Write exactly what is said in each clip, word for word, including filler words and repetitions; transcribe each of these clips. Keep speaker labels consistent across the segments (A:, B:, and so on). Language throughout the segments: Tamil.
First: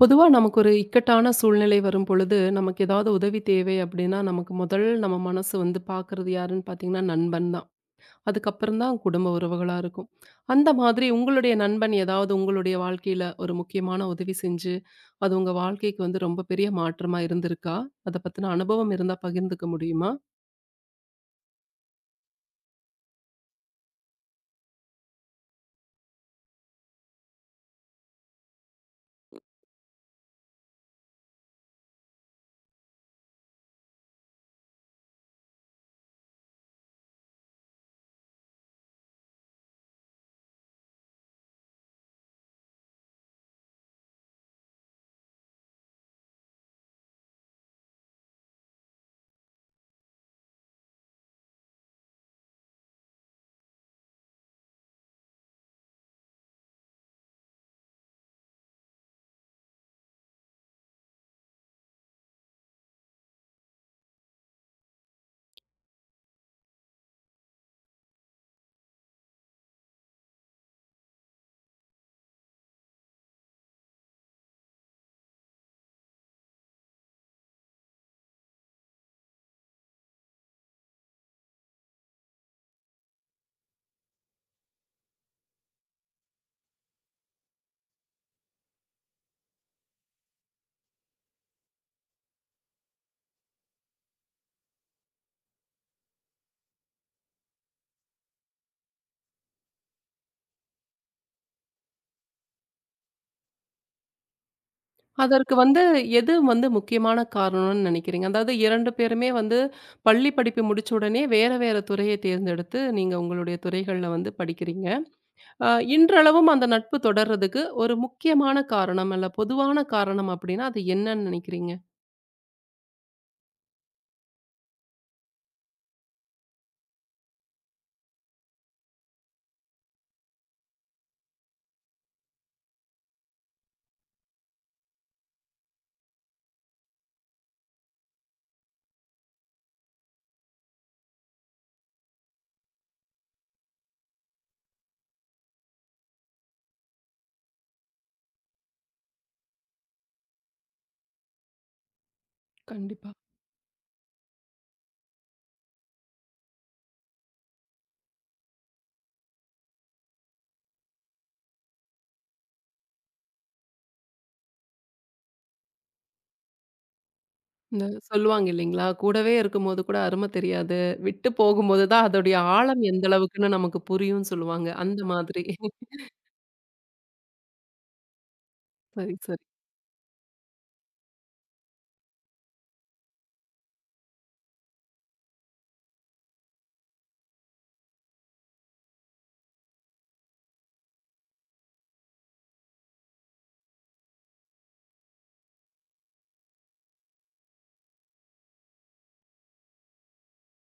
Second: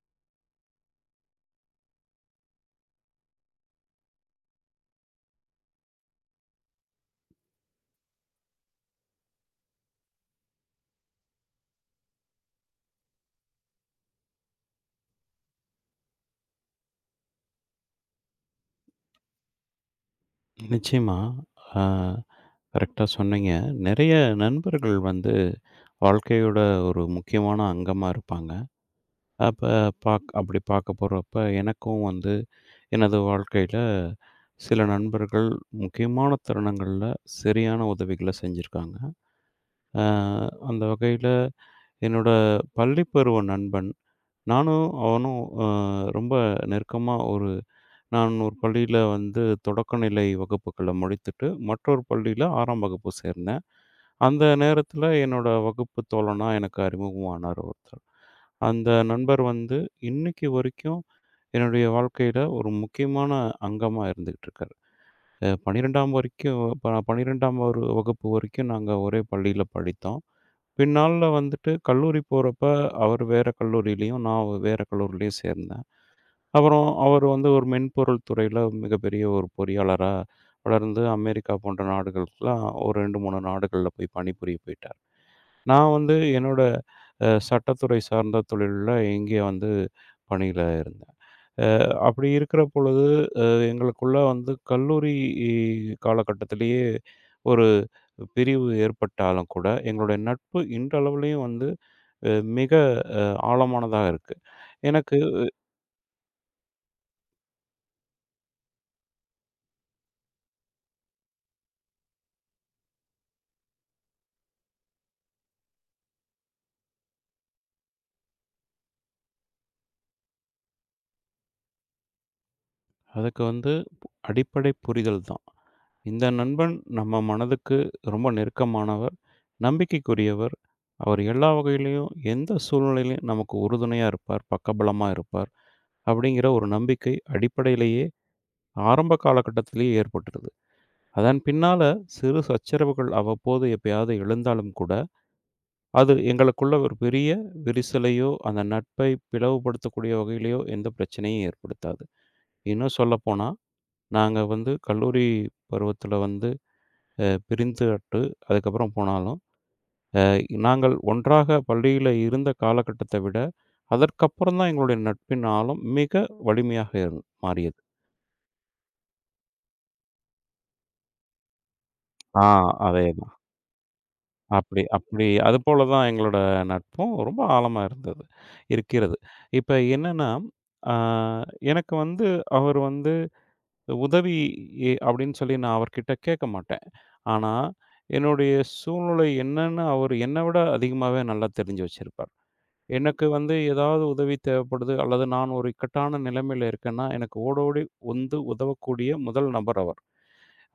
A: பொதுவா நமக்கு ஒரு இக்கட்டான சூழ்நிலை வரும் பொழுது, நமக்கு ஏதாவது உதவி தேவை அப்படின்னா, நமக்கு முதல் நம்ம மனசு வந்து பார்க்குறது யாருன்னு பார்த்தீங்கன்னா, நண்பன் தான். அதுக்கப்புறம் தான் குடும்ப உறவுகளா இருக்கும். அந்த மாதிரி உங்களுடைய நண்பன் ஏதாவது உங்களுடைய வாழ்க்கையில ஒரு முக்கியமான உதவி செஞ்சு, அது உங்க வாழ்க்கைக்கு வந்து ரொம்ப பெரிய மாற்றமா இருந்திருக்கா? அத பத்தின அனுபவம் இருந்தா பகிர்ந்துக்க முடியுமா?
B: நிச்சயமா. அ கரெக்ட்டா சொன்னீங்க. நெறைய நண்பர்கள் வந்து வாழ்க்கையோட ஒரு முக்கியமான அங்கமா இருப்பாங்க. அப்ப பாக் அப்படி பார்க்க போறப்ப, எனக்கும் வந்து எனது வாழ்க்கையில சில நண்பர்கள் முக்கியமான தருணங்கள்ல சரியான உதவிகள செஞ்சிருக்காங்க. அ அந்த வகையில என்னோட பள்ளி பருவ நண்பன் நானும் அவனும் அ ரொம்ப நெருக்கமா ஒரு நான் ஒரு பள்ளியில வந்து தொடக்கநிலை வகுப்புகள முடித்துட்டு, மற்றொரு பள்ளியில ஆறாம் வகுப்பு சேர்ந்தேன். அந்த நேரத்தில என்னோட வகுப்பு தோழனா எனக்கு அறிமுகமானார் ஒருத்தர். அந்த நண்பர் வந்து இன்னைக்கு வரைக்கும் என்னுடைய வாழ்க்கையில ஒரு முக்கியமான அங்கமா இருந்துகிட்டு இருக்காரு. அ பன்னிரண்டாம் வரைக்கும் ப பன்னிரண்டாம் ஒரு வகுப்பு வரைக்கும் நாங்க ஒரே பள்ளியில படித்தோம். பின்னாள்ல வந்துட்டு கல்லூரி போறப்ப, அவரு வேற கல்லூரியிலயும், நான் வேற கல்லூரியிலயும் சேர்ந்தேன். அப்புறம் அவர் வந்து ஒரு மென்பொருள் துறையில மிகப்பெரிய ஒரு பொறியாளரா வளர்ந்து, அமெரிக்கா போன்ற நாடுகளுக்குலாம் ஒரு இரண்டு, மூன்று நாடுகள்ல போய் பணிபுரிய போயிட்டார். நான் வந்து என்னோட அ சட்டத்துறை சார்ந்த தொழில்ல இங்கே வந்து பணியில இருந்தேன். அ அப்படி இருக்கிற பொழுது, அ எங்களுக்குள்ள வந்து கல்லூரி காலகட்டத்திலேயே ஒரு பிரிவு ஏற்பட்டாலும் கூட, எங்களுடைய நட்பு இன்றளவிலயும் வந்து அ மிக ஆழமானதா இருக்கு. எனக்கு
A: அதற்கு வந்து எது வந்து முக்கியமான காரணம்னு நினைக்கிறீங்க? அதாவது இரண்டு பேருமே வந்து பள்ளி படிப்பு முடிச்ச உடனே வேற வேற துறையை தேர்ந்தெடுத்து, நீங்க உங்களுடைய துறைகள்ல வந்து படிக்கிறீங்க. அ இன்றளவும் அந்த நட்பு தொடர்றதுக்கு ஒரு முக்கியமான காரணம் அல்ல, பொதுவான காரணம் அப்படின்னா அது என்னன்னு நினைக்கிறீங்க?
B: அதுக்கு வந்து அடிப்படை புரிதல் தான். இந்த நண்பன் நம்ம மனதுக்கு ரொம்ப நெருக்கமானவர், நம்பிக்கைக்குரியவர். அவர் எல்லா வகையிலயும், எந்த சூழ்நிலையிலும் நமக்கு உறுதுணையா இருப்பார், பக்கபலமா இருப்பார். அப்படிங்கிற ஒரு நம்பிக்கை அடிப்படையிலேயே ஆரம்ப காலகட்டத்திலேயே ஏற்பட்டுருது. அதன் பின்னால சிறு சச்சரவுகள் அவ்வப்போது எப்பயாவது எழுந்தாலும் கூட, அது எங்களுக்குள்ள ஒரு பெரிய விரிசலையோ, அந்த நட்பை பிளவுபடுத்தக்கூடிய வகையிலயோ எந்த பிரச்சனையும் ஏற்படுத்தாது. இன்னும்
A: கண்டிப்பா.
B: சொல்லப்போனா, நாங்க வந்து கல்லூரி பருவத்தில வந்து அ பிரிந்துவிட்டு அதுக்கப்புறம் போனாலும், அ நாங்கள் ஒன்றாக பள்ளியில இருந்த காலகட்டத்தை விட, அதற்கப்புறம் தான் எங்களுடைய நட்பின் ஆழம் மிக வலிமையாக இருந் மாறியது.
A: இந்த சொல்லுவாங்க இல்லைங்களா? கூடவே இருக்கும்போது கூட அரும தெரியாது. விட்டு போகும்போது தான் அதோடைய
B: ஆ
A: ஆழம் எந்த
B: அதேதான்.
A: அளவுக்குன்னு நமக்கு புரியும்னு சொல்லுவாங்க.
B: அப்படி
A: அந்த
B: அப்படி
A: மாதிரி.
B: அதுபோல தான் எங்களோட நட்பும் ரொம்ப ஆழமா இருந்தது
A: சரி,
B: இருக்கிறது.
A: சரி.
B: இப்ப என்னன்னா, ஆ எனக்கு வந்து அவர் வந்து உதவி எ அப்படின்னு சொல்லி நான் அவர்கிட்ட கேட்க மாட்டேன். ஆனா, என்னுடைய சூழ்நிலை என்னன்னு அவர் என்ன விட அதிகமாவே நல்லா தெரிஞ்சு வச்சிருப்பார். எனக்கு வந்து ஏதாவது உதவி தேவைப்படுது அல்லது நான் ஒரு இக்கட்டான நிலைமையில இருக்கேன்னா, எனக்கு ஓடோடி வந்து உதவக்கூடிய முதல் நபர் அவர்.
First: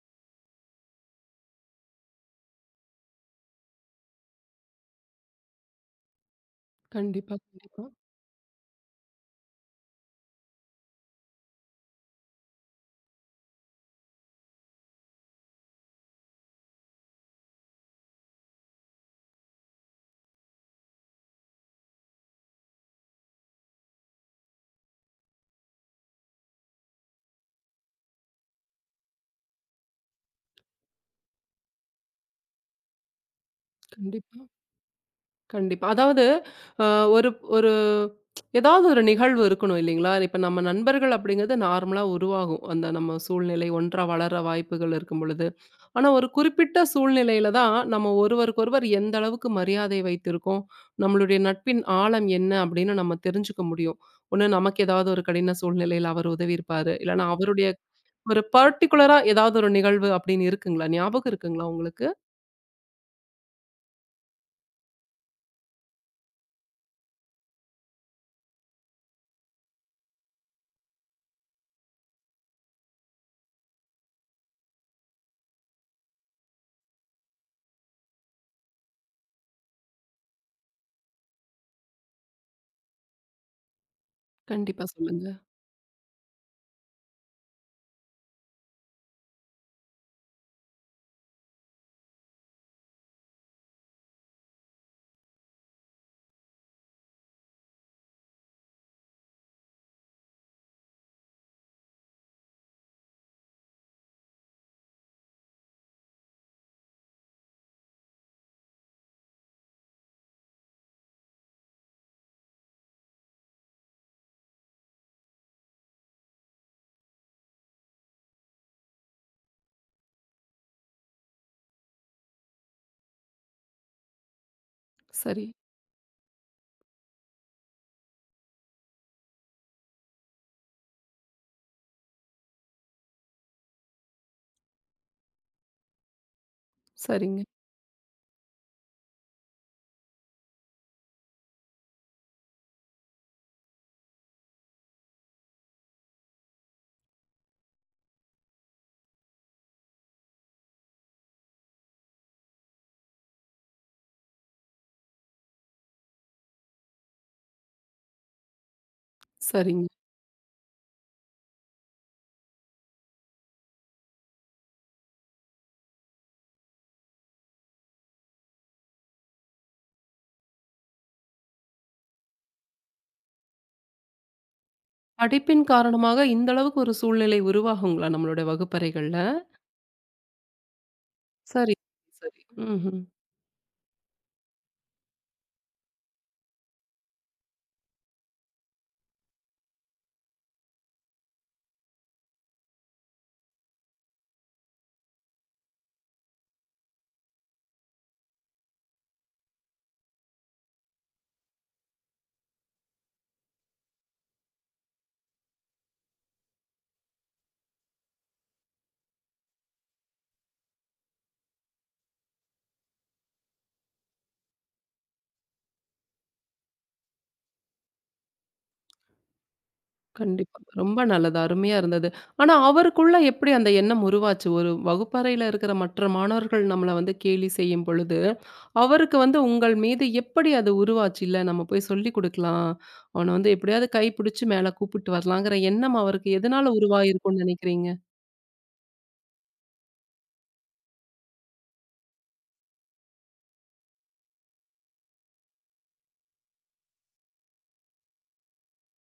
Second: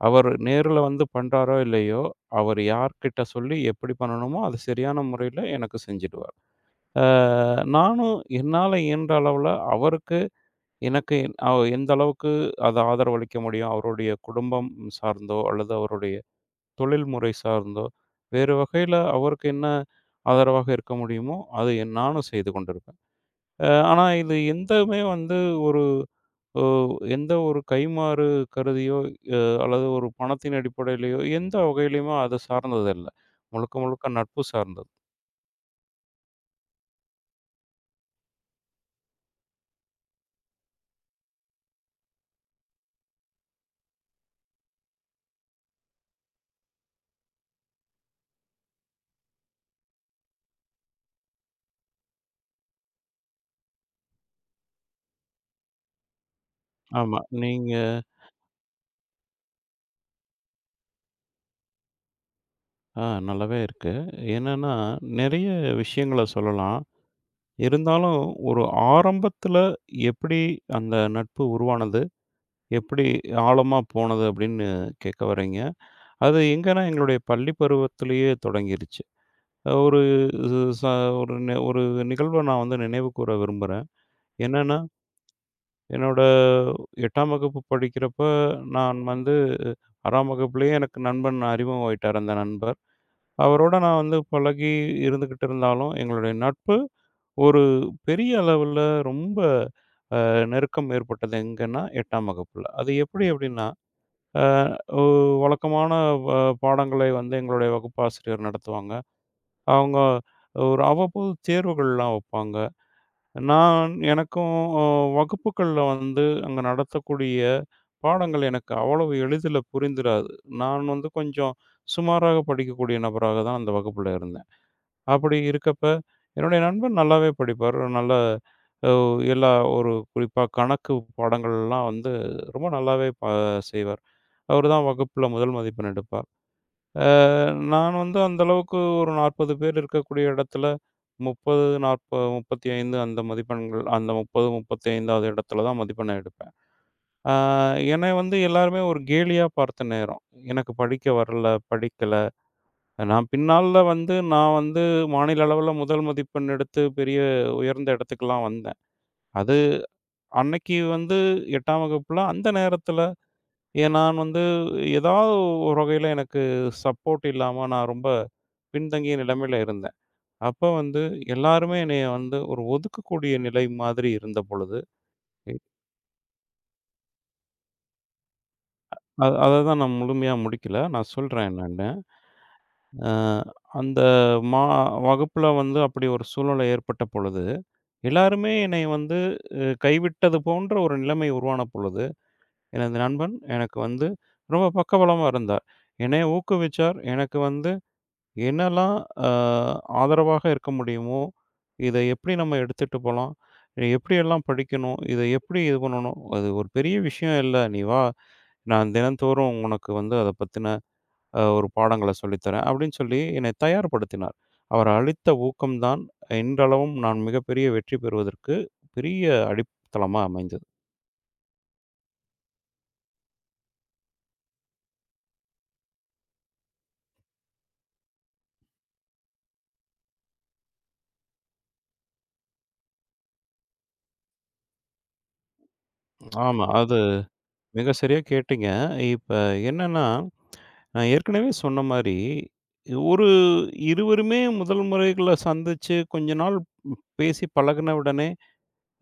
B: அவர் நேர்ல வந்து பண்றாரோ இல்லையோ, அவர் யார்கிட்ட சொல்லி எப்படி பண்ணணுமோ அது சரியான முறையில எனக்கு செஞ்சுடுவார். அ
A: கண்டிப்பா, கண்டிப்பா,
B: நானும் என்னால இயன்ற அளவுல அவருக்கு எனக்கு அவ் எந்த அளவுக்கு அது ஆதரவளிக்க முடியும், அவருடைய குடும்பம் சார்ந்தோ, அல்லது அவருடைய தொழில்முறை சார்ந்தோ, வேறு வகையில அவருக்கு என்ன ஆதரவாக இருக்க முடியுமோ, அது என் நானும் செய்து கொண்டிருப்பேன். அ ஆனா இது எந்தமே வந்து ஒரு ஒ எந்த ஒரு கைமாறு கருதியோ, அ அல்லது ஒரு பணத்தின் அடிப்படையிலயோ, எந்த வகையிலயுமே அது சார்ந்தது இல்ல. முழுக்க முழுக்க நட்பு
A: கண்டிப்பா,
B: சார்ந்தது.
A: கண்டிப்பா. அதாவது அ ஒரு ஒரு ஏதாவது ஒரு நிகழ்வு இருக்கணும் இல்லைங்களா? இப்ப நம்ம நண்பர்கள் அப்படிங்கிறது நார்மலா உருவாகும். அந்த நம்ம சூழ்நிலை ஒன்றா வளர வாய்ப்புகள் இருக்கும் பொழுது. ஆனா, ஒரு குறிப்பிட்ட சூழ்நிலையில தான் நம்ம ஒருவருக்கொருவர் எந்த அளவுக்கு மரியாதை வைத்திருக்கோம், நம்மளுடைய நட்பின் ஆழம் என்ன அப்படின்னு நம்ம தெரிஞ்சுக்க முடியும். ஒண்ணு நமக்கு ஏதாவது ஒரு கடின சூழ்நிலையில அவர் உதவி இருப்பாரு.
B: ஆமா.
A: இல்லன்னா அவருடைய
B: நீங்க
A: ஒரு பர்ட்டிகுலரா ஏதாவது ஒரு நிகழ்வு அப்படின்னு இருக்குங்களா? ஞாபகம் இருக்குங்களா உங்களுக்கு?
B: ஆ நல்லாவே இருக்கு. என்னன்னா, நெறைய விஷயங்கள சொல்லலாம். இருந்தாலும், ஒரு ஆரம்பத்துல எப்படி அந்த நட்பு உருவானது? எப்படி ஆழமா போனது? அப்படின்னு கேட்க வர்றீங்க. அது எங்கன்னா, எங்களுடைய பள்ளி பருவத்திலேயே தொடங்கிருச்சு. அ ஒரு இது ச ஒரு நி ஒரு நிகழ்வ நான் வந்து நினைவு கூற விரும்புறேன். என்னன்னா,
A: கண்டிப்பா சொல்லுங்க.
B: என்னோட எட்டாம் வகுப்பு படிக்கிறப்ப, நான் வந்து ஆறாம் வகுப்புலயே எனக்கு நண்பன் அறிமுகமாயிட்டார் அந்த நண்பர். அவரோட நான் வந்து பழகி இருந்துகிட்டு இருந்தாலும், எங்களுடைய நட்பு ஒரு பெரிய அளவுல ரொம்ப நெருக்கம் ஏற்பட்டது எங்கன்னா எட்டாம் வகுப்புல. அது எப்படி அப்படின்னா, அ ஒ வழக்கமான வ பாடங்களை வந்து எங்களுடைய வகுப்பாசிரியர் நடத்துவாங்க. அவங்க ஒரு அவ்வப்போது தேர்வுகள்லாம் வைப்பாங்க. நான் எனக்கும் அ வகுப்புகள்ல வந்து அங்க நடத்தக்கூடிய பாடங்கள் எனக்கு அவ்வளவு எளிதில புரிந்திராது. நான் வந்து கொஞ்சம் சுமாராக படிக்கக்கூடிய நபராக தான் அந்த வகுப்புல இருந்தேன். அப்படி
A: சரி,
B: இருக்கப்ப, என்னுடைய நண்பன் நல்லாவே படிப்பாரு. நல்ல அ எல்லா ஒரு குறிப்பா கணக்கு பாடங்கள்லாம் வந்து ரொம்ப நல்லாவே ப செய்வார். அவரு தான் வகுப்புல முதல் மதிப்பெண் எடுப்பார். அ
A: சரிங்க,
B: நான் வந்து அந்த அளவுக்கு ஒரு நாற்பது பேர் இருக்கக்கூடிய இடத்துல முப்பது, நாற்பது முப்பத்தி ஐந்து அந்த மதிப்பெண்கள் அந்த முப்பது, முப்பத்தி ஐந்தாவது இடத்துல தான் மதிப்பெண்ண எடுப்பேன். அ என்னைய வந்து எல்லாருமே ஒரு கேலியா பார்த்த நேரம். எனக்கு படிக்க வரல, படிக்கல. நான் பின்னால வந்து நான் வந்து மாநில அளவுல முதல் மதிப்பெண் எடுத்து பெரிய உயர்ந்த இடத்துக்குலாம் வந்தேன். அது
A: சரிங்க.
B: அன்னைக்கு வந்து எட்டாம் வகுப்புல அந்த நேரத்துல ஏ நான் வந்து ஏதாவது ஒரு வகையில எனக்கு சப்போர்ட் இல்லாம நான் ரொம்ப பின்தங்கிய நிலைமையில இருந்தேன். அப்ப வந்து எல்லாருமே என்னைய வந்து ஒரு ஒதுக்கக்கூடிய நிலை மாதிரி இருந்த பொழுது,
A: படிப்பின் காரணமாக இந்த அளவுக்கு ஒரு சூழ்நிலை உருவாகுங்களா நம்மளுடைய வகுப்பறைகள்ல?
B: அத அத தான் நான் முழுமையா முடிக்கல. நான் சொல்றேன்
A: சரி,
B: என்னன்னு.
A: சரி. ம்ஹ்ம்.
B: அ அந்த மா வகுப்புல வந்து அப்படி ஒரு சூழ்நிலை ஏற்பட்ட பொழுது எல்லாருமே என்னை வந்து அ கைவிட்டது போன்ற ஒரு நிலைமை உருவான பொழுது, எனது நண்பன் எனக்கு வந்து ரொம்ப பக்கபலமா இருந்தார். என்னை ஊக்குவிச்சார். எனக்கு வந்து என்னெல்லாம் அ ஆதரவாக இருக்க முடியுமோ, இதை எப்படி நம்ம எடுத்துட்டு போலாம்? எப்படியெல்லாம் படிக்கணும்? இதை எப்படி இது பண்ணணும்? அது ஒரு பெரிய விஷயம் இல்ல. நீ வா! நான் தினந்தோறும் உனக்கு வந்து அத பத்தின அ ஒரு பாடங்கள சொல்லித்தரேன்" அப்படின்னு சொல்லி என்னை தயார்படுத்தினார். அவர் அளித்த ஊக்கம் தான் இன்றளவும் நான் மிகப்பெரிய வெற்றி பெறுவதற்கு பெரிய அடித்தளமா
A: கண்டிப்பா.
B: அமைந்தது.
A: ரொம்ப நல்லது. அருமையா இருந்தது. ஆனா அவருக்குள்ள எப்படி அந்த எண்ணம் உருவாச்சு? ஒரு வகுப்பறையில இருக்கிற மற்ற மாணவர்கள் நம்மள வந்து கேலி செய்யும் பொழுது, அவருக்கு வந்து உங்கள் மீது எப்படி அது உருவாச்சு? இல்ல நம்ம போய் சொல்லிக் குடுக்கலாம். அவன வந்து எப்படியாவது கைப்பிடிச்சு மேல கூப்பிட்டு வரலாங்கிற எண்ணம் அவருக்கு எதனால
B: ஆமா. அது
A: உருவாயிருக்கும்னு நினைக்கிறீங்க?
B: மிக சரியா கேட்டீங்க. இப்ப என்னன்னா, நான் ஏற்கனவே சொன்ன மாரி, ஒரு இருவருமே முதல் முறைகள்ல சந்திச்சு கொஞ்ச நாள் பேசி பழகுன உடனே,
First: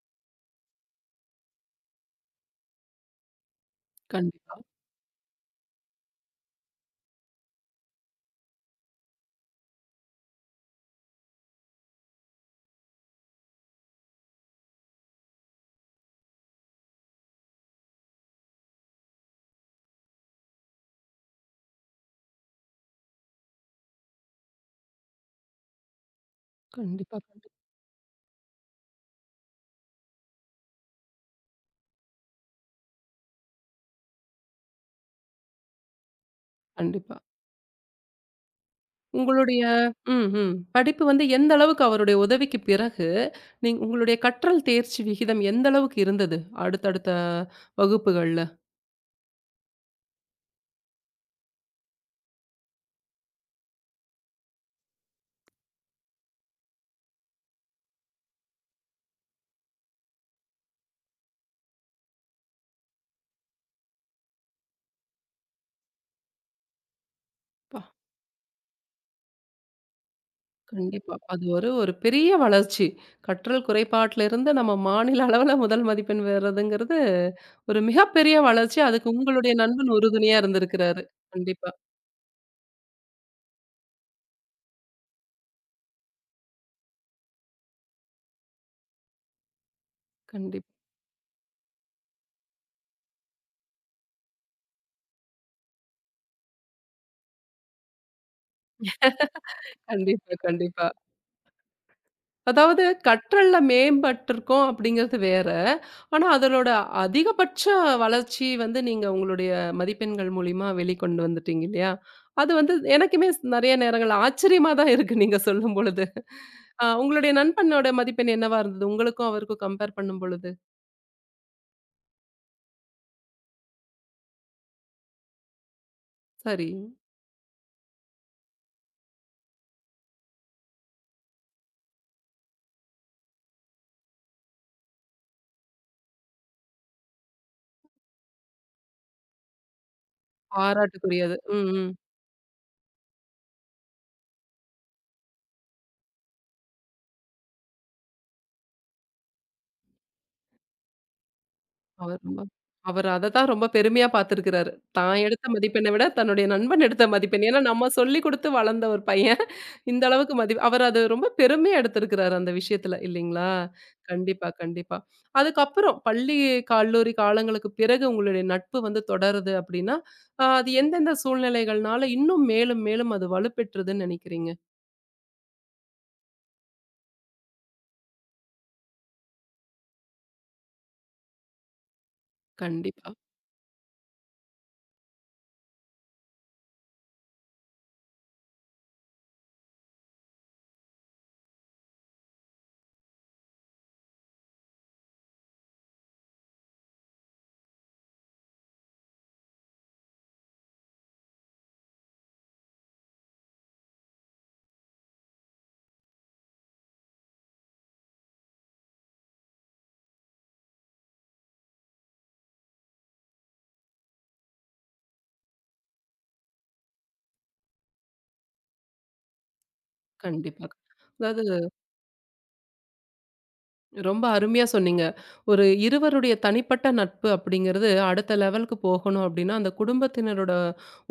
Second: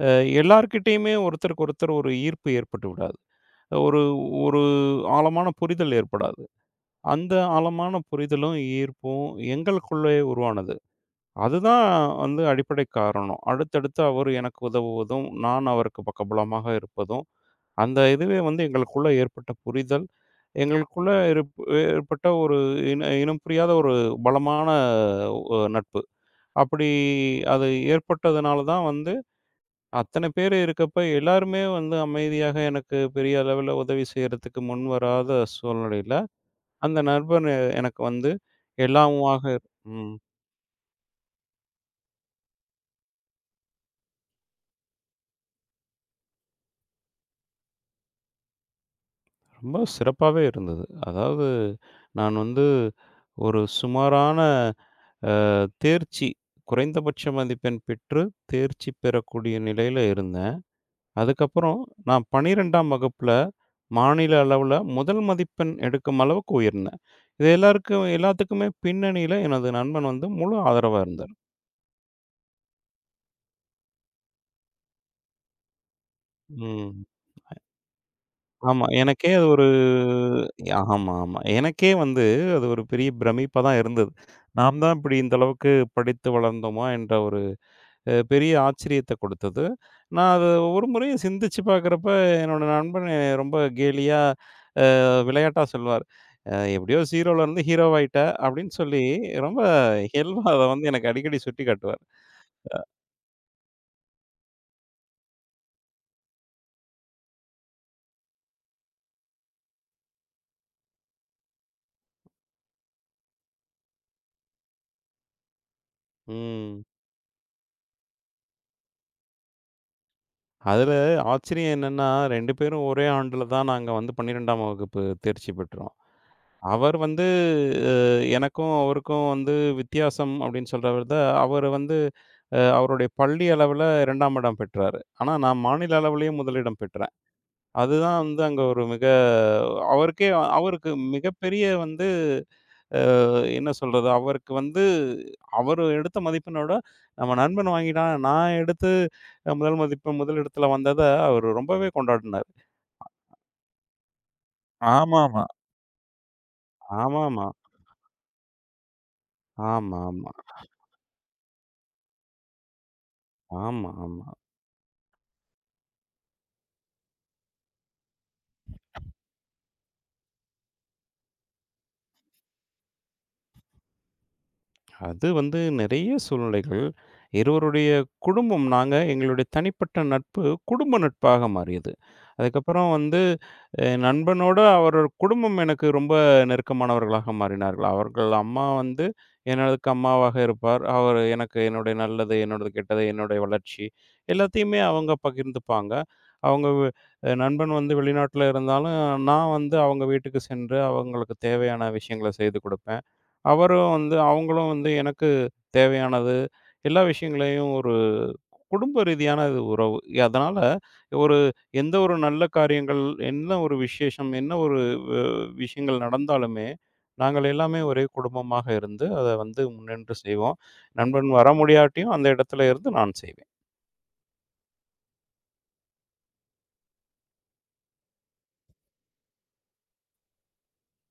B: அ எல்லார்கிட்டயுமே ஒருத்தருக்கு ஒருத்தர் ஒரு ஈர்ப்பு ஏற்பட்டு விடாது. ஒரு
A: கண்டிப்பா.
B: ஒரு ஆழமான புரிதல் ஏற்படாது. அந்த ஆழமான புரிதலும், ஈர்ப்பும் எங்களுக்குள்ளே உருவானது. அதுதான் வந்து அடிப்படை காரணம். அடுத்தடுத்து அவர் எனக்கு உதவுவதும், நான் அவருக்கு பக்கபலமாக இருப்பதும், அந்த இதுவே வந்து எங்களுக்குள்ள ஏற்பட்ட புரிதல், எங்களுக்குள்ள இருப் ஏற்பட்ட ஒரு இன இனம் புரியாத ஒரு பலமான ஒ நட்பு. அப்படி
A: கண்டிப்பா, கண்டிப்பா,
B: அது ஏற்பட்டதுனால தான் வந்து அத்தன பேர் இருக்கப்ப எல்லாருமே வந்து அமைதியாக எனக்கு பெரிய அளவில உதவி செய்றதுக்கு முன்வராத சூழ்நிலையில அந்த
A: கண்டிப்பா.
B: நண்பன் எ- எனக்கு வந்து எல்லாமுமாக
A: உங்களுடைய
B: ம்.
A: ம், ம். படிப்பு வந்து எந்த அளவுக்கு அவருடைய உதவிக்கு பிறகு, நீங்க உங்களுடைய கற்றல் தேர்ச்சி விகிதம் எந்த அளவுக்கு இருந்தது? அடுத்தடுத்த வகுப்புகள்ல?
B: ரொம்ப சிறப்பாவே இருந்தது. அதாவது நான் வந்து ஒரு சுமாரான அ தேர்ச்சி குறைந்தபட்ச மதிப்பெண் பெற்று தேர்ச்சி பெறக்கூடிய நிலையில இருந்தேன். அதுக்கப்புறம் நான் பன்னிரண்டாம் வகுப்புல மாநில அளவுல முதல் மதிப்பெண் எடுக்கும் அளவுக்கு உயர்ந்தேன். இது
A: அப்பா!
B: எல்லாருக்கும் எல்லாத்துக்குமே பின்னணியில எனது நண்பன் வந்து முழு ஆதரவா
A: கண்டிப்பா.
B: இருந்தார்.
A: அது ஒரு ஒரு பெரிய வளர்ச்சி. கற்றல் குறைபாட்டுல இருந்து நம்ம மாநில அளவுல முதல் மதிப்பெண் பெறதுங்கிறது
B: ம்.
A: ஒரு மிகப்பெரிய வளர்ச்சி.
B: ஆமா.
A: அதுக்கு
B: எனக்கே அது
A: உங்களுடைய
B: ஒரு
A: நண்பன் உறுதுணையா இருந்திருக்கிறாரு.
B: ஆமா, ஆமா.
A: கண்டிப்பா,
B: எனக்கே வந்து அது ஒரு பெரிய பிரமிப்பா தான் இருந்தது. நாம் தான் இப்படி இந்த அளவுக்கு படித்து வளர்ந்தோமா என்ற ஒரு அ பெரிய ஆச்சரியத்த கொடுத்தது. நான் அத
A: கண்டிப்பா,
B: ஒரு முறை சிந்திச்சு பார்க்குறப்ப, என்னோட நண்பன் என்னை ரொம்ப கேலியா அ விளையாட்டா சொல்வார். "அ எப்படியோ ஜீரோல இருந்து ஹீரோவ் ஆயிட்ட" அப்படின்னு சொல்லி ரொம்ப
A: கண்டிப்பா,
B: இயல்பா அத
A: கண்டிப்பா.
B: வந்து எனக்கு அடிக்கடி சுட்டிக்காட்டுவார்.
A: அதாவது கற்றல்ல மேம்பட்டிருக்கோம் அப்படிங்கிறது வேற. ஆனா, அதனோட அதிகபட்ச வளர்ச்சி வந்து நீங்க உங்களுடைய மதிப்பெண்கள் மூலியமா வெளிக்கொண்டு வந்துட்டீங்க இல்லையா? அது வந்து எனக்குமே ஸ் நெறைய நேரங்கள்ல ஆச்சரியமா தான் இருக்கு நீங்க சொல்லும் பொழுது.
B: ம்.
A: அ உங்களுடைய நண்பனோட மதிப்பெண் என்னவா இருந்தது? உங்களுக்கும் அவருக்கும் கம்பேர் பண்ணும் பொழுது?
B: அதுல ஆச்சரியம் என்னன்னா, இரண்டு பேரும் ஒரே ஆண்டுல தான் நாங்க வந்து பன்னிரண்டாம் வகுப்பு தேர்ச்சி பெற்றோம்.
A: சரி.
B: அவர் வந்து அ எனக்கும் அவருக்கும் வந்து வித்தியாசம் அப்படின்னு சொல்றவர் தான், அவரு வந்து அ அவருடைய பள்ளி அளவுல இரண்டாம் இடம் பெற்றாரு. ஆனா நான் மாநில அளவிலேயும் முதலிடம் பெற்றேன். அதுதான் வந்து அங்க ஒரு மிக அவருக்கே அவருக்கு
A: பாராட்டுக்குரியது. ம்,
B: மிகப்பெரிய
A: ம்.
B: வந்து அ என்ன சொல்றது, அவருக்கு வந்து அவரு எடுத்த மதிப்பெண்ணோட நம்ம நண்பன் வாங்கிட்டான், நான் எடுத்து அஹ், முதல் மதிப்பு முதலிடத்துல வந்தத அவரு ரொம்பவே
A: அவர் ரொம்ப
B: கொண்டாடினாரு.
A: அவர் அத தான் ரொம்ப பெருமையா பார்த்திருக்கிறாரு. தான்
B: ஆமாமா.
A: எடுத்த மதிப்பெண்ண விட தன்னுடைய நண்பன் எடுத்த மதிப்பெண்.
B: ஆமாமா.
A: ஏன்னா, நம்ம சொல்லிக் குடுத்து வளர்ந்த ஒரு பையன்.
B: ஆமா,
A: இந்த
B: ஆமா.
A: அளவுக்கு மதி அவர் அது ரொம்ப பெருமையா எடுத்திருக்கிறாரு அந்த விஷயத்துல இல்லைங்களா?
B: ஆமா, ஆமா.
A: கண்டிப்பா, கண்டிப்பா. அதுக்கப்புறம் பள்ளி, கல்லூரி காலங்களுக்கு பிறகு உங்களுடைய நட்பு வந்து தொடருது அப்படின்னா, அ அது எந்தெந்த சூழ்நிலைகள்னால இன்னும் மேலும், மேலும் அது வலுப்பெற்றதுன்னு நினைக்கிறீங்க?
B: அது வந்து நெறைய சூழ்நிலைகள். இருவருடைய குடும்பம் நாங்க எங்களுடைய தனிப்பட்ட நட்பு, குடும்ப நட்பாக மாறியது. அதுக்கப்புறம்
A: கண்டிப்பா,
B: வந்து அ நண்பனோட அவரோட குடும்பம் எனக்கு ரொம்ப நெருக்கமானவர்களாக மாறினார்கள். அவர்கள் அம்மா வந்து எனக்கு அம்மாவாக இருப்பார். அவர் எனக்கு என்னுடைய நல்லது, என்னோடது கெட்டது, என்னுடைய வளர்ச்சி எல்லாத்தையுமே அவங்க பகிர்ந்துப்பாங்க. அவங்க வ் நண்பன் வந்து வெளிநாட்ல இருந்தாலும், நான் வந்து அவங்க வீட்டுக்கு சென்று அவங்களுக்கு தேவையான விஷயங்கள செய்து கொடுப்பேன். அவரும் வந்து அவங்களும் வந்து எனக்கு தேவையானது, எல்லா விஷயங்களையும் ஒரு குடும்ப ரீதியான இது உறவு. அதனால ஒரு எந்த ஒரு நல்ல காரியங்கள், என்ன ஒரு விசேஷம், என்ன ஒரு வ விஷயங்கள் நடந்தாலுமே, நாங்கள் எல்லாமே ஒரே குடும்பமாக இருந்து, அத வந்து முன்னின்று செய்வோம்.
A: கண்டிப்பா.
B: நண்பன்
A: அதாவது
B: வர முடியாட்டியும் அந்த இடத்துல இருந்து நான் செய்வேன்.
A: ரொம்ப அருமையா சொன்னீங்க. ஒரு இருவருடைய தனிப்பட்ட நட்பு அப்படிங்கிறது அடுத்த லெவலுக்கு போகணும் அப்படின்னா, அந்த குடும்பத்தினரோட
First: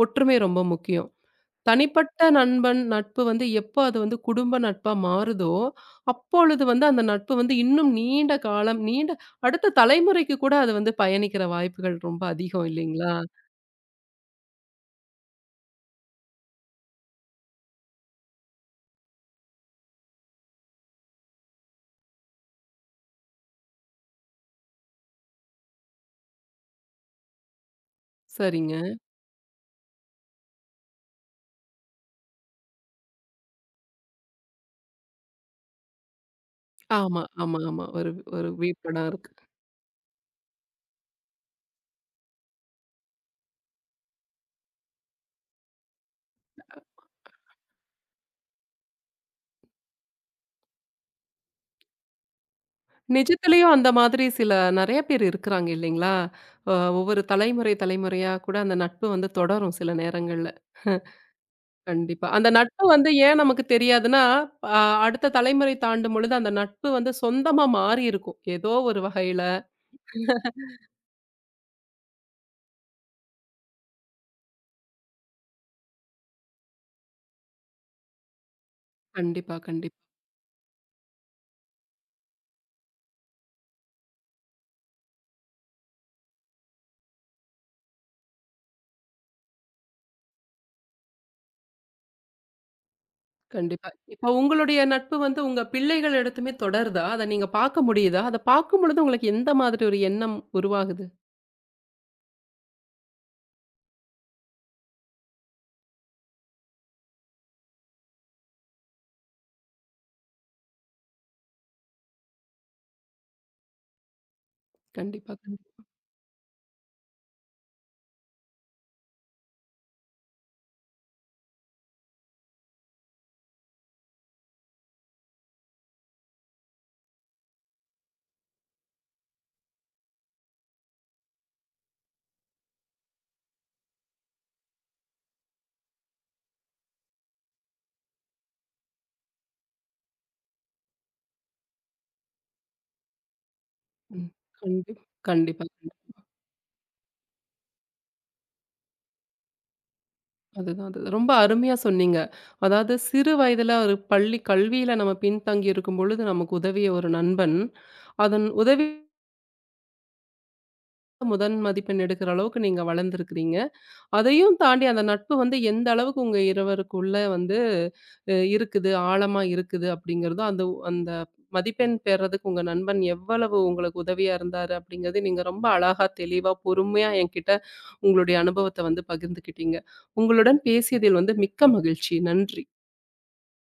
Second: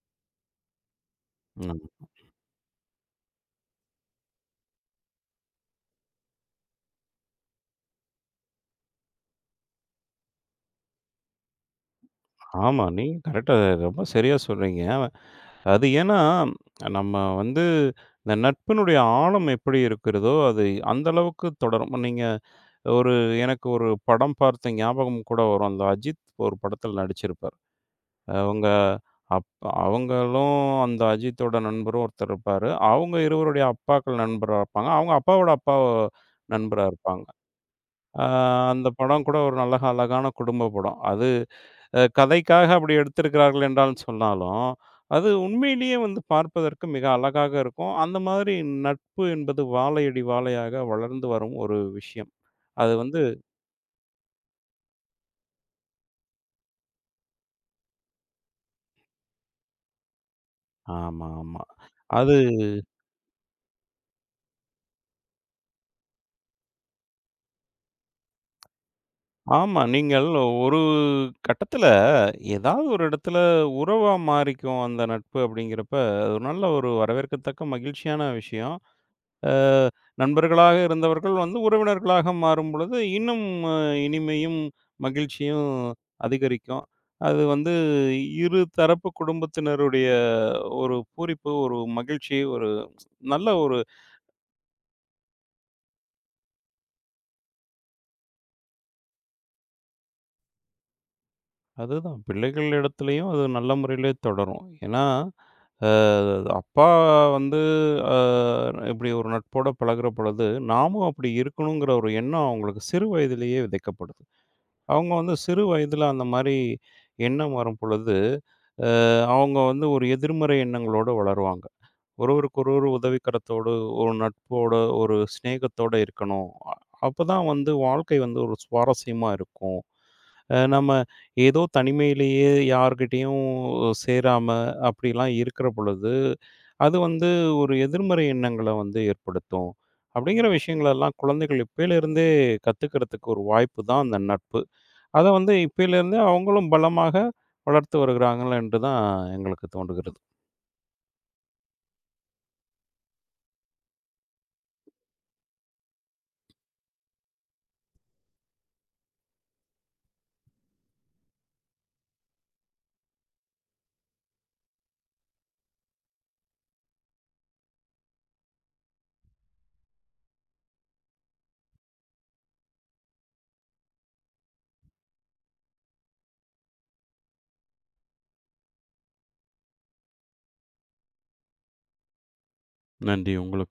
A: ஒற்றுமை ரொம்ப முக்கியம்.
B: ம்.
A: தனிப்பட்ட நண்பன், நட்பு வந்து எப்போ அது வந்து குடும்ப நட்பா மாறுதோ, அப்பொழுது வந்து அந்த நட்பு வந்து இன்னும் நீண்ட காலம், நீண்ட அடுத்த தலைமுறைக்கு கூட அது வந்து பயணிக்கிற வாய்ப்புகள் ரொம்ப அதிகம்
B: ஆமா.
A: இல்லைங்களா?
B: நீங்க கரெக்ட்டா ரொம்ப சரியா சொல்றீங்க. அது ஏன்னா, நம்ம வந்து இந்த நட்பினுடைய ஆழம் எப்படி இருக்கிறதோ, அது அந்த அளவுக்கு தொடரும். நீங்க ஒரு எனக்கு ஒரு படம் பார்த்த ஞாபகம் கூட வரும். அந்த அஜித் ஒரு படத்துல நடிச்சிருப்பார். அவங்க
A: சரிங்க.
B: அப் அவங்களும் அந்த அஜித்தோட நண்பரும் ஒருத்தர் இருப்பாரு. அவங்க இருவருடைய அப்பாக்கள் நண்பரா இருப்பாங்க. அவங்க அப்பாவோட அப்பா நண்பரா
A: ஆமா,
B: இருப்பாங்க.
A: ஆமா, ஆமா. ஒரு
B: அ
A: ஒரு
B: அந்த
A: வீழ்படம்
B: படம்
A: இருக்கு.
B: கூட ஒரு நல்ல அழகான குடும்ப படம். அது அ கதைக்காக அப்படி எடுத்திருக்கிறார்கள் என்றாலும் சொன்னாலும், அது உண்மையிலேயே வந்து பார்ப்பதற்கு மிக அழகாக இருக்கும். அந்த மாதிரி நட்பு என்பது வாழையடி வாழையாக வளர்ந்து வரும் ஒரு விஷயம். அது வந்து
A: நிஜத்திலயும் அந்த மாதிரி சில நெறைய பேர் இருக்கிறாங்க இல்லைங்களா? அ ஒவ்வொரு தலைமுறை தலைமுறையா கூட அந்த நட்பு வந்து தொடரும் சில நேரங்கள்ல.
B: ஆமா, ஆமா.
A: கண்டிப்பா.
B: அது
A: அந்த நட்பு வந்து ஏன் நமக்கு தெரியாதுன்னா, அ அடுத்த தலைமுறை தாண்டும் பொழுது அந்த நட்பு வந்து சொந்தமா மாறியிருக்கும். ஏதோ ஒரு வகையில.
B: ஆமா. நீங்கள் ஒரு கட்டத்தில ஏதாவது ஒரு இடத்துல உறவா மாறிக்கும் அந்த நட்பு அப்படிங்கிறப்ப, அது ஒரு நல்ல ஒரு வரவேற்கத்தக்க மகிழ்ச்சியான விஷயம். அ
A: கண்டிப்பா, கண்டிப்பா,
B: நண்பர்களாக இருந்தவர்கள் வந்து உறவினர்களாக மாறும் பொழுது, இன்னும் அ இனிமையும், மகிழ்ச்சியும் அதிகரிக்கும். அது வந்து இரு தரப்பு குடும்பத்தினருடைய ஒரு பூரிப்பு, ஒரு மகிழ்ச்சி, ஒரு நல்ல ஒரு
A: கண்டிப்பா. இப்ப உங்களுடைய நட்பு வந்து உங்க பிள்ளைகள் இடத்துமே தொடருதா? அத நீங்க பார்க்க முடியுதா? அத பார்க்கும் பொழுது உங்களுக்கு எந்த மாதிரி ஒரு எண்ணம் உருவாகுது?
B: அதுதான் பிள்ளைகள் இடத்துலயும் அது நல்ல முறையிலே தொடரும். ஏன்னா, அ அப்பா வந்து அ இப்படி ஒரு நட்போட பழகுற பொழுது, நாமும் அப்படி இருக்கணுங்கிற ஒரு எண்ணம் அவங்களுக்கு சிறு வயதிலேயே விதைக்கப்படும். அவங்க
A: கண்டிப்பா,
B: வந்து சிறு
A: கண்டிப்பா.
B: வயதில அந்த மாரி எண்ணம் வரும் பொழுது, அஹ் அவங்க வந்து ஒரு எதிர்மறை எண்ணங்களோட வளருவாங்க. ஒருவருக்கொருவர் உதவிக்கரத்தோடு, ஒரு நட்போட, ஒரு சிநேகத்தோட இருக்கணும். அ அப்பதான் வந்து வாழ்க்கை வந்து ஒரு சுவாரஸ்யமா இருக்கும். அ நம்ம ஏதோ தனிமையிலேயே யார்கிட்டயும் சேராம அப்படிலாம் இருக்கிற பொழுது, அது வந்து ஒரு எதிர்மறை எண்ணங்கள வந்து ஏற்படுத்தும். அப்படிங்கிற விஷயங்களெல்லாம் குழந்தைகள் இப்பயிலிருந்தே கத்துக்கிறதுக்கு ஒரு வாய்ப்பு தான் அந்த
A: ம்.
B: நட்பு.
A: கண்டிப்பா,
B: அத வந்து
A: கண்டிப்பா, கண்டிப்பா.
B: இப்பயிலேருந்தே அவங்களும் பலமாக வளர்த்து வருகிறார்கள் என்று தான் எங்களுக்கு தோன்றுகிறது.
A: அதுதான் அது. ரொம்ப அருமையா சொன்னீங்க. அதாவது சிறு வயதில ஒரு பள்ளி கல்வியில நம்ம பின்தங்கி இருக்கும் பொழுது நமக்கு உதவிய ஒரு நண்பன், அதன் உதவி முதல் மதிப்பெண் எடுக்கிற அளவுக்கு நீங்க வளர்ந்துருக்கிறீங்க. அதையும் தாண்டி அந்த நட்பு வந்து எந்த அளவுக்கு உங்க இருவருக்குள்ள வந்து அ இருக்குது, ஆழமா இருக்குது அப்படிங்கிறதும், அந்த அந்த மதிப்பெண் பெறதுக்கு உங்க நண்பன் எவ்வளவு உங்களுக்கு உதவியா இருந்தாரு அப்படிங்கிறது நீங்க ரொம்ப அழகா, தெளிவா, பொறுமையா என்கிட்ட உங்களுடைய அனுபவத்த வந்து பகிர்ந்துக்கிட்டீங்க. உங்களுடன் பேசியதில் வந்து மிக்க மகிழ்ச்சி. நன்றி.
B: நன்றி உங்களுக்கு.